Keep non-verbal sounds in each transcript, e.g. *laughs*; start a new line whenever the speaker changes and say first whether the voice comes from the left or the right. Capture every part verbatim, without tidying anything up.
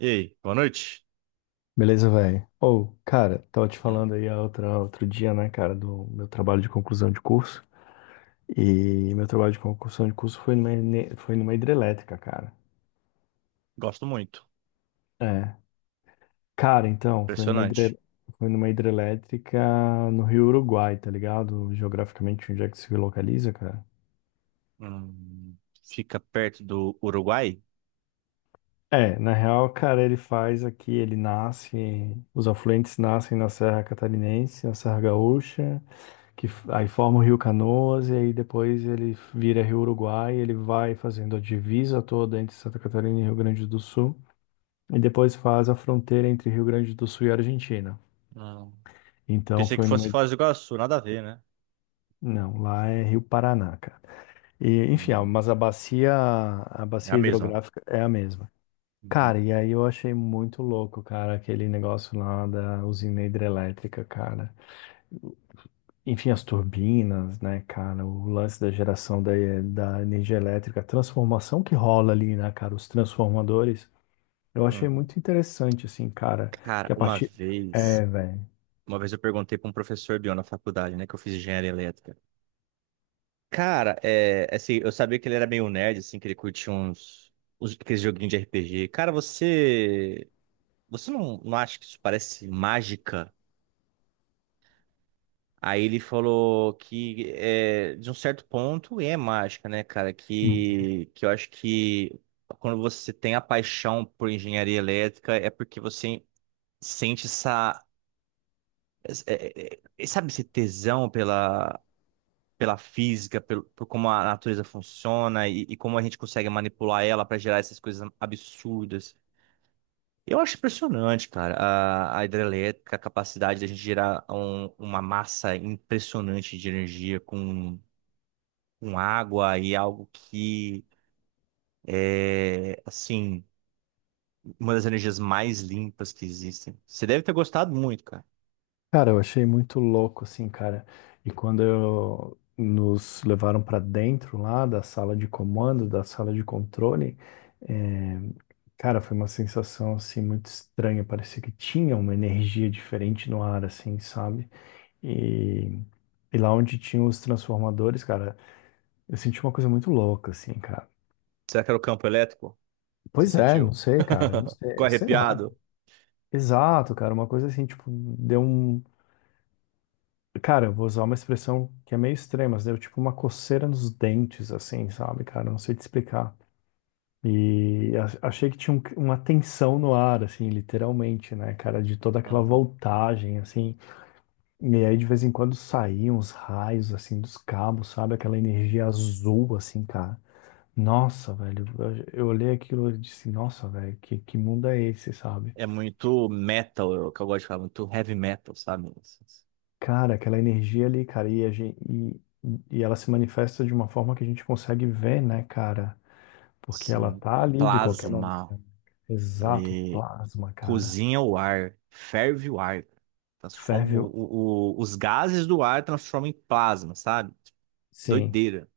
right: E aí, boa noite.
left: Beleza, velho? Ou, cara, tava te
right: Hum,
left: falando aí a outra, outro dia, né, cara, do meu trabalho de conclusão de curso. E meu trabalho de conclusão de curso foi numa, ene- foi numa hidrelétrica, cara.
right: Gosto muito.
left: É. Cara, então, foi numa, hidre,
right: Impressionante.
left: foi numa hidrelétrica no Rio Uruguai, tá ligado? Geograficamente, onde é que se localiza, cara?
right: Hum, fica perto do Uruguai?
left: É, na real, cara, ele faz aqui, ele nasce, os afluentes nascem na Serra Catarinense, na Serra Gaúcha. Que f- aí forma o Rio Canoas e aí depois ele vira Rio Uruguai, ele vai fazendo a divisa toda entre Santa Catarina e Rio Grande do Sul e depois faz a fronteira entre Rio Grande do Sul e Argentina.
right: Não.
left: Então
right: Pensei que
left: foi
right: fosse
left: numa
right: Foz do Iguaçu, nada a ver, né?
left: Não, lá é Rio Paraná, cara. E, enfim, ah,
right: Hum,
left: mas a bacia, a
right: é a
left: bacia
right: mesma.
left: hidrográfica é a mesma.
right: Uhum.
left: Cara, e aí eu achei muito louco, cara, aquele negócio lá da usina hidrelétrica, cara. Enfim, as turbinas, né, cara? O lance da geração da, da energia elétrica, a transformação que rola ali, né, cara? Os transformadores. Eu achei
right: Uhum.
left: muito interessante, assim, cara.
right: Cara,
left: Que a
right: uma
left: partir.
right: vez,
left: É, velho.
right: uma vez eu perguntei para um professor meu na faculdade, né, que eu fiz engenharia elétrica. Cara, é, assim, eu sabia que ele era meio nerd, assim, que ele curtia uns, uns aqueles joguinhos de R P G. Cara, você, você não, não acha que isso parece mágica? Aí ele falou que, é, de um certo ponto, é mágica, né, cara? Que, que eu acho que quando você tem a paixão por engenharia elétrica é porque você sente essa, é, é, é, sabe, esse tesão pela, pela física, pelo, por como a natureza funciona e, e como a gente consegue manipular ela para gerar essas coisas absurdas. Eu acho impressionante, cara, a, a hidrelétrica, a capacidade da gente gerar um- uma massa impressionante de energia com com água e algo que é, assim, uma das energias mais limpas que existem. Você deve ter gostado muito, cara.
left: Cara, eu achei muito louco, assim, cara. E quando eu- nos levaram pra dentro lá da sala de comando, da sala de controle, é, cara, foi uma sensação, assim, muito estranha. Parecia que tinha uma energia diferente no ar, assim, sabe? E, e lá onde tinha os transformadores, cara, eu senti uma coisa muito louca, assim, cara.
right: Será que era o campo elétrico? Você
left: Pois é, não
right: sentiu?
left: sei, cara, não
right: *laughs*
left: sei,
right: Ficou
left: é, sei lá.
right: arrepiado?
left: Exato, cara, uma coisa assim, tipo, deu um. Cara, eu vou usar uma expressão que é meio extrema, mas deu tipo uma coceira nos dentes, assim, sabe, cara? Não sei te explicar. E a- achei que tinha um- uma tensão no ar, assim, literalmente, né, cara, de toda aquela
right: Uhum.
left: voltagem, assim. E aí de vez em quando saíam os raios, assim, dos cabos, sabe? Aquela energia azul, assim, cara. Nossa, velho, eu, eu olhei aquilo e disse, nossa, velho, que, que mundo é esse, sabe?
right: É muito metal, é o que eu gosto de falar, muito heavy metal, sabe?
left: Cara, aquela energia ali, cara, e, a gente, e, e ela se manifesta de uma forma que a gente consegue ver, né, cara? Porque ela
right: Assim,
left: tá ali de qualquer
right: plasma,
left: maneira. Exato,
right: e
left: plasma, cara.
right: cozinha o ar, ferve o ar, transforma
left: Ferve,
right: o-
left: o-
right: o- o- os gases do ar transformam em plasma, sabe?
left: sim.
right: Doideira.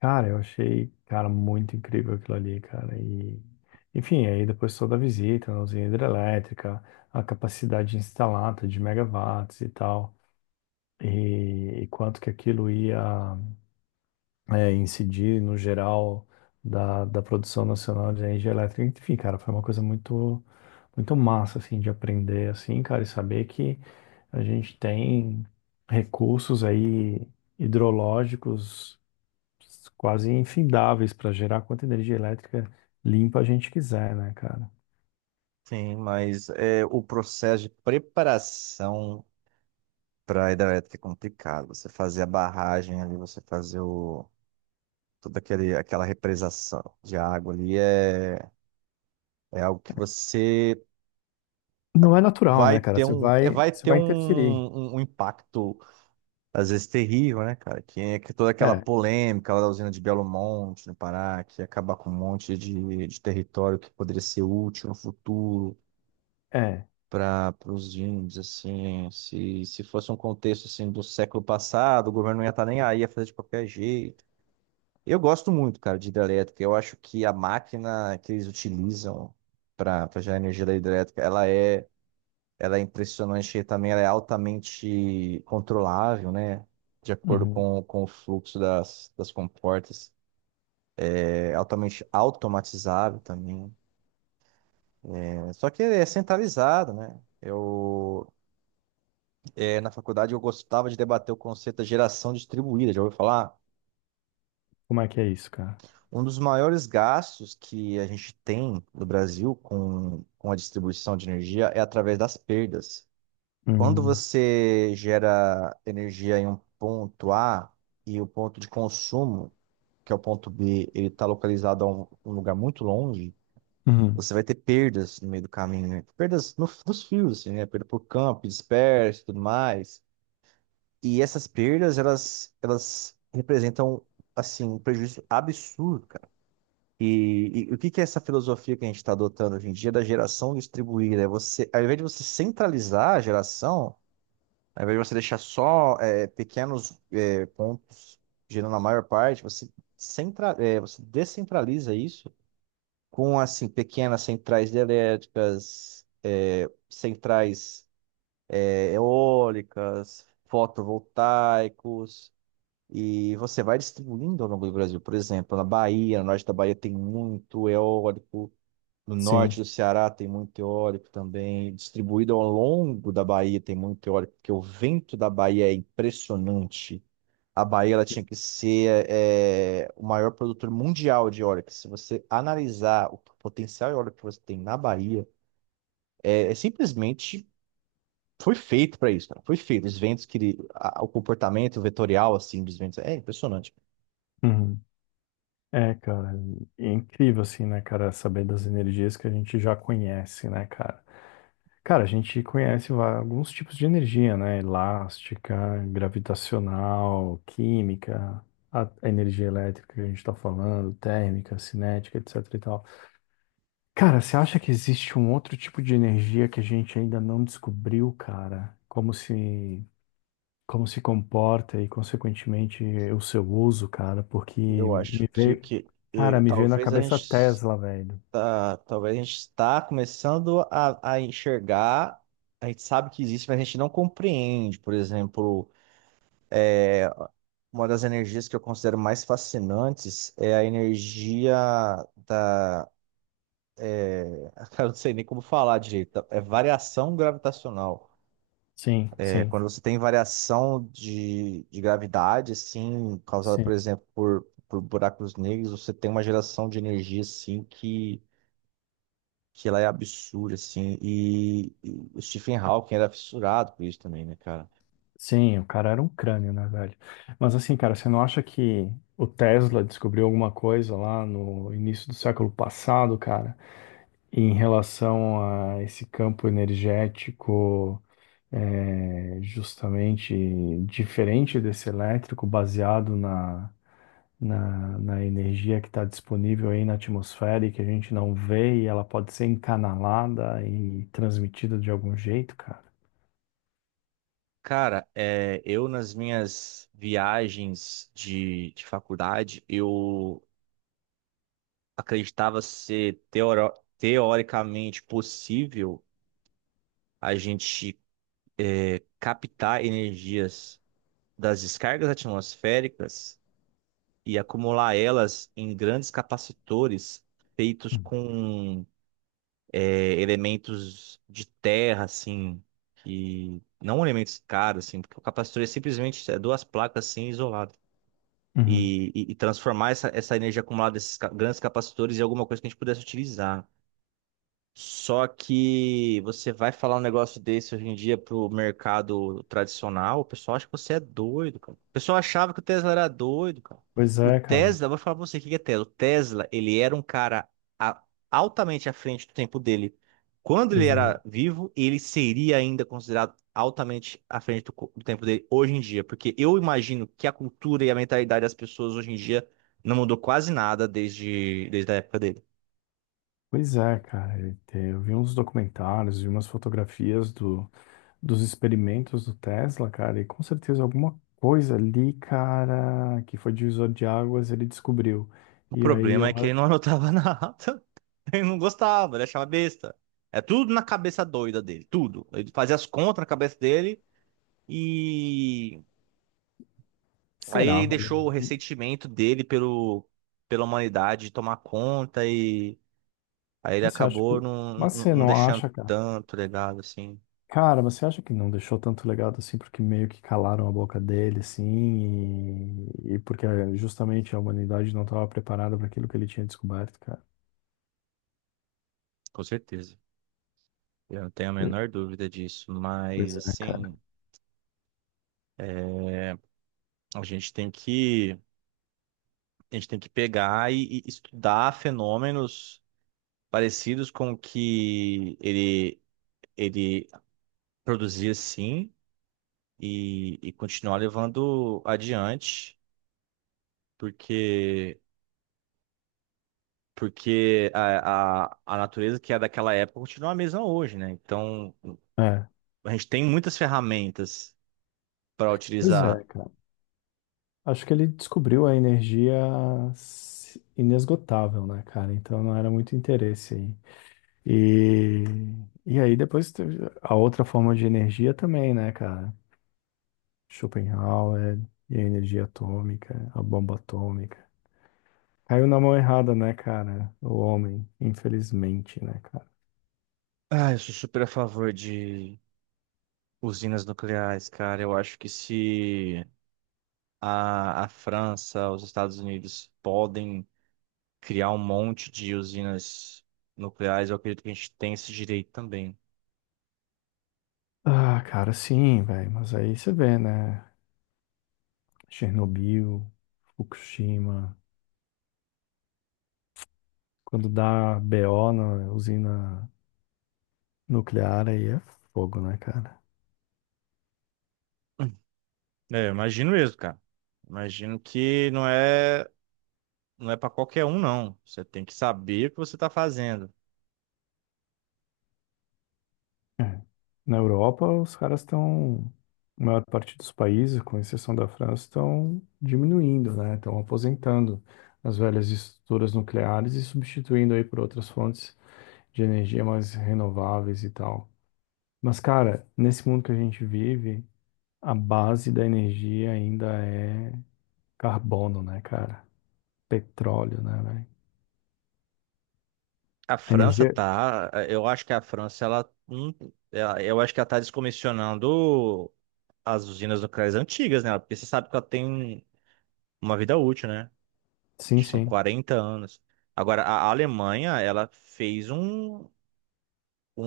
left: Cara, eu achei, cara, muito incrível aquilo ali, cara. E, enfim, aí depois toda a visita na usina hidrelétrica, a capacidade instalada de megawatts e tal. e, e quanto que aquilo ia é, incidir no geral da, da produção nacional de energia elétrica. Enfim, cara, foi uma coisa muito, muito massa, assim, de aprender, assim, cara, e saber que a gente tem recursos aí hidrológicos quase infindáveis para gerar quanta energia elétrica limpa a gente quiser, né, cara?
right: Sim, mas é, o processo de preparação para a hidrelétrica é complicado. Você fazer a barragem ali, você fazer o, toda aquele, aquela represação de água ali é, é algo que você
left: Não é natural,
right: vai
left: né, cara?
right: ter
left: Você
right: um, é,
left: vai,
right: vai
left: você
right: ter
left: vai
right: um,
left: interferir.
right: um, um impacto, às vezes, terrível, né, cara? Que, é que toda aquela
left: É,
right: polêmica lá da usina de Belo Monte, no Pará, que ia acabar com um monte de, de território que poderia ser útil no futuro.
left: é.
right: Para os índios, assim, se, se fosse um contexto assim do século passado, o governo não ia estar nem aí, ia fazer de qualquer jeito. Eu gosto muito, cara, de hidrelétrica. Eu acho que a máquina que eles utilizam para gerar energia da hidrelétrica, ela é, ela é impressionante e também ela é altamente controlável, né? De acordo
left: Uhum.
right: com, com o fluxo das, das comportas. É altamente automatizável também. É, só que é centralizado, né? Eu, é, na faculdade eu gostava de debater o conceito da geração distribuída, já ouviu falar?
left: Como é que é isso, cara?
right: Um dos maiores gastos que a gente tem no Brasil com, com a distribuição de energia é através das perdas. Quando
left: Uhum.
right: você gera energia em um ponto A e o ponto de consumo, que é o ponto B, ele está localizado a um, um lugar muito longe,
left: Uhum.
right: você vai ter perdas no meio do caminho, né? Perdas no- nos fios, assim, né? Perda por campo, disperso e tudo mais. E essas perdas, elas, elas representam, assim, um prejuízo absurdo, cara. E, e o que que é essa filosofia que a gente está adotando hoje em dia da geração distribuída? É você, ao invés de você centralizar a geração, ao invés de você deixar só é, pequenos é, pontos gerando a maior parte, você, centra, é, você descentraliza isso com, assim, pequenas centrais elétricas, é, centrais é, eólicas, fotovoltaicos, e você vai distribuindo ao longo do Brasil. Por exemplo, na Bahia, no norte da Bahia tem muito eólico. No norte
left: Sim.
right: do Ceará tem muito eólico também. Distribuído ao longo da Bahia tem muito eólico, porque o vento da Bahia é impressionante. A Bahia ela tinha que ser é, o maior produtor mundial de eólica. Se você analisar o potencial eólico que você tem na Bahia, é, é simplesmente foi feito para isso, cara. Foi feito. Os ventos que ele- a- o comportamento vetorial assim dos ventos é impressionante.
left: Uhum. É, cara, é incrível assim, né, cara, saber das energias que a gente já conhece, né, cara? Cara, a gente conhece va- alguns tipos de energia, né? Elástica, gravitacional, química, a a energia elétrica que a gente tá falando, térmica, cinética, etc e tal. Cara, você acha que existe um outro tipo de energia que a gente ainda não descobriu, cara? Como se como se comporta e, consequentemente, o seu uso, cara? Porque
right: Eu acho
left: me
right: que,
left: veio
right: que eh,
left: Cara, me veio na
right: talvez a
left: cabeça
right: gente
left: Tesla, velho.
right: está, talvez a gente está começando a, a enxergar, a gente sabe que existe, mas a gente não compreende. Por exemplo, uma das energias que eu considero mais fascinantes é a energia da, *laughs* eu não sei nem como falar direito, é variação gravitacional.
left: Sim,
right: É
left: sim,
right: quando você tem variação de, de gravidade, assim, causada,
left: sim.
right: por exemplo, por, por buracos negros, você tem uma geração de energia, assim, que que ela é absurda, assim. E, e o Stephen Hawking era fissurado por isso também, né, cara?
left: Sim, o cara era um crânio, né, velho? Mas assim, cara, você não acha que o Tesla descobriu alguma coisa lá no início do século passado, cara, em relação a esse campo energético, é, justamente diferente desse elétrico, baseado na, na, na energia que está disponível aí na atmosfera e que a gente não vê, e ela pode ser encanalada e transmitida de algum jeito, cara.
right: Cara, é, eu nas minhas viagens de, de faculdade, eu acreditava ser teoro- teoricamente possível a gente captar energias das descargas atmosféricas e acumular elas em grandes capacitores feitos
left: Hum.
right: com é, elementos de terra, assim, que não elementos caros, assim, porque o capacitor é simplesmente é, duas placas assim isoladas.
left: Uhum.
right: E, e- e transformar essa, essa energia acumulada desses ca- grandes capacitores em alguma coisa que a gente pudesse utilizar. Só que você vai falar um negócio desse hoje em dia pro mercado tradicional, o pessoal acha que você é doido, cara. O pessoal achava que o Tesla era doido, cara.
left: Pois
right: O
left: é, cara.
right: Tesla, vou falar pra você o que que é Tesla. O Tesla, ele era um cara a- altamente à frente do tempo dele. Quando ele
left: Exato.
right: era vivo, ele seria ainda considerado altamente à frente do, co- do tempo dele hoje em dia, porque eu imagino que a cultura e a mentalidade das pessoas hoje em dia não mudou quase nada desde, desde a época dele.
left: Pois é, cara. E te- eu vi uns documentários vi umas fotografias do, dos experimentos do Tesla, cara, e com certeza alguma coisa ali, cara, que foi divisor de águas, ele descobriu.
right: O
left: E aí,
right: problema
left: eu...
right: é que ele não anotava *laughs* nada. Ele não gostava, ele achava besta. É tudo na cabeça doida dele, tudo. Ele fazia as contas na cabeça dele e aí
left: Será,
right: ele deixou
left: velho?
right: o ressentimento dele pelo, pela humanidade tomar conta e aí ele
left: Você acha
right: acabou
left: que...
right: não,
left: Mas
right: não,
left: você
right: não
left: não
right: deixando
left: acha, cara?
right: tanto legado assim.
left: Cara, você acha que não deixou tanto legado assim porque meio que calaram a boca dele, assim, e, e porque eh, justamente a humanidade não estava preparada para aquilo que ele tinha descoberto, cara?
right: Com certeza. Eu não tenho a
left: Pois
right: menor dúvida disso, mas
left: pois é, cara.
right: assim, a gente tem que a gente tem que pegar e e estudar fenômenos parecidos com o que ele, ele produzia sim e, e continuar levando adiante, porque, porque a, a, a natureza que é daquela época continua a mesma hoje, né? Então
left: É,
right: a gente tem muitas ferramentas para
left: pois é,
right: utilizar.
left: cara. Acho que ele descobriu a energia s- inesgotável, né, cara? Então não era muito interesse aí. E, e aí depois teve a outra forma de energia também, né, cara? Schopenhauer e a energia atômica, a bomba atômica. Caiu na mão errada, né, cara? O homem, infelizmente, né, cara?
right: Ah, eu sou super a favor de usinas nucleares, cara. Eu acho que se a, a França, os Estados Unidos podem criar um monte de usinas nucleares, eu acredito que a gente tem esse direito também.
left: Ah, cara, sim, velho. Mas aí você vê, né? Chernobyl, Fukushima. Quando dá B O na usina nuclear, aí é fogo, né, cara?
right: É, eu imagino mesmo, cara. Imagino que não é, não é para qualquer um, não. Você tem que saber o que você está fazendo.
left: É. Na Europa, os caras estão. A maior parte dos países, com exceção da França, estão diminuindo, né? Estão aposentando as velhas estruturas nucleares e substituindo aí por outras fontes de energia mais renováveis e tal. Mas, cara, nesse mundo que a gente vive, a base da energia ainda é carbono, né, cara? Petróleo, né, velho?
right: A
left: A
right: França
left: energia.
right: tá, eu acho que a França ela, hum, ela- eu acho que ela tá descomissionando as usinas nucleares antigas, né? Porque você sabe que ela tem uma vida útil, né?
left: Sim,
right: Acho que são
left: sim.
right: quarenta anos. Agora, a Alemanha, ela fez um, um,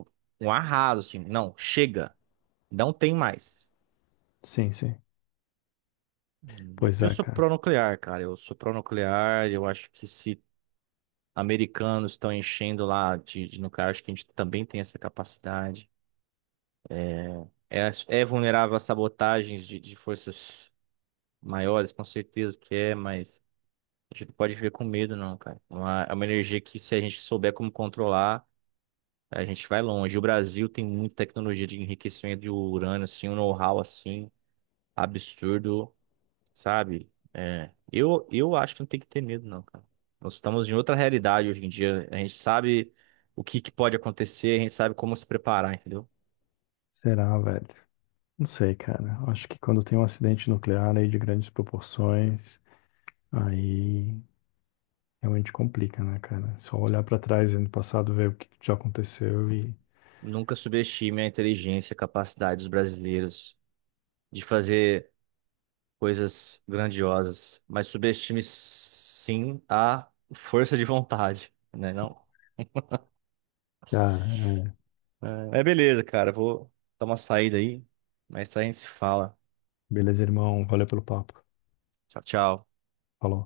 right: um, um arraso, assim. Não, chega. Não tem mais.
left: Sim, sim.
right: Eu,
left: Pois
right: eu
left: é,
right: sou
left: cara.
right: pró-nuclear, cara. Eu sou pró-nuclear. Eu acho que se americanos estão enchendo lá de, de nuclear, acho que a gente também tem essa capacidade. É, é vulnerável a sabotagens de, de forças maiores, com certeza que é, mas a gente não pode viver com medo, não, cara. É uma, é uma energia que, se a gente souber como controlar, a gente vai longe. O Brasil tem muita tecnologia de enriquecimento de urânio, assim, um know-how assim absurdo. Sabe? É, eu, eu acho que não tem que ter medo, não, cara. Nós estamos em outra realidade hoje em dia. A gente sabe o que, que pode acontecer, a gente sabe como se preparar, entendeu?
left: Será, velho? Não sei, cara. Acho que quando tem um acidente nuclear aí de grandes proporções, aí realmente complica, né, cara? É só olhar pra trás e no passado ver o que que já aconteceu e.
right: Nunca subestime a inteligência, a capacidade dos brasileiros de fazer coisas grandiosas, mas subestime sim a força de vontade, né? Não?
left: Cara, é.
right: É, mas beleza, cara. Vou dar uma saída aí, mas a gente se fala.
left: Beleza, irmão. Valeu pelo papo.
right: Tchau, tchau.
left: Falou.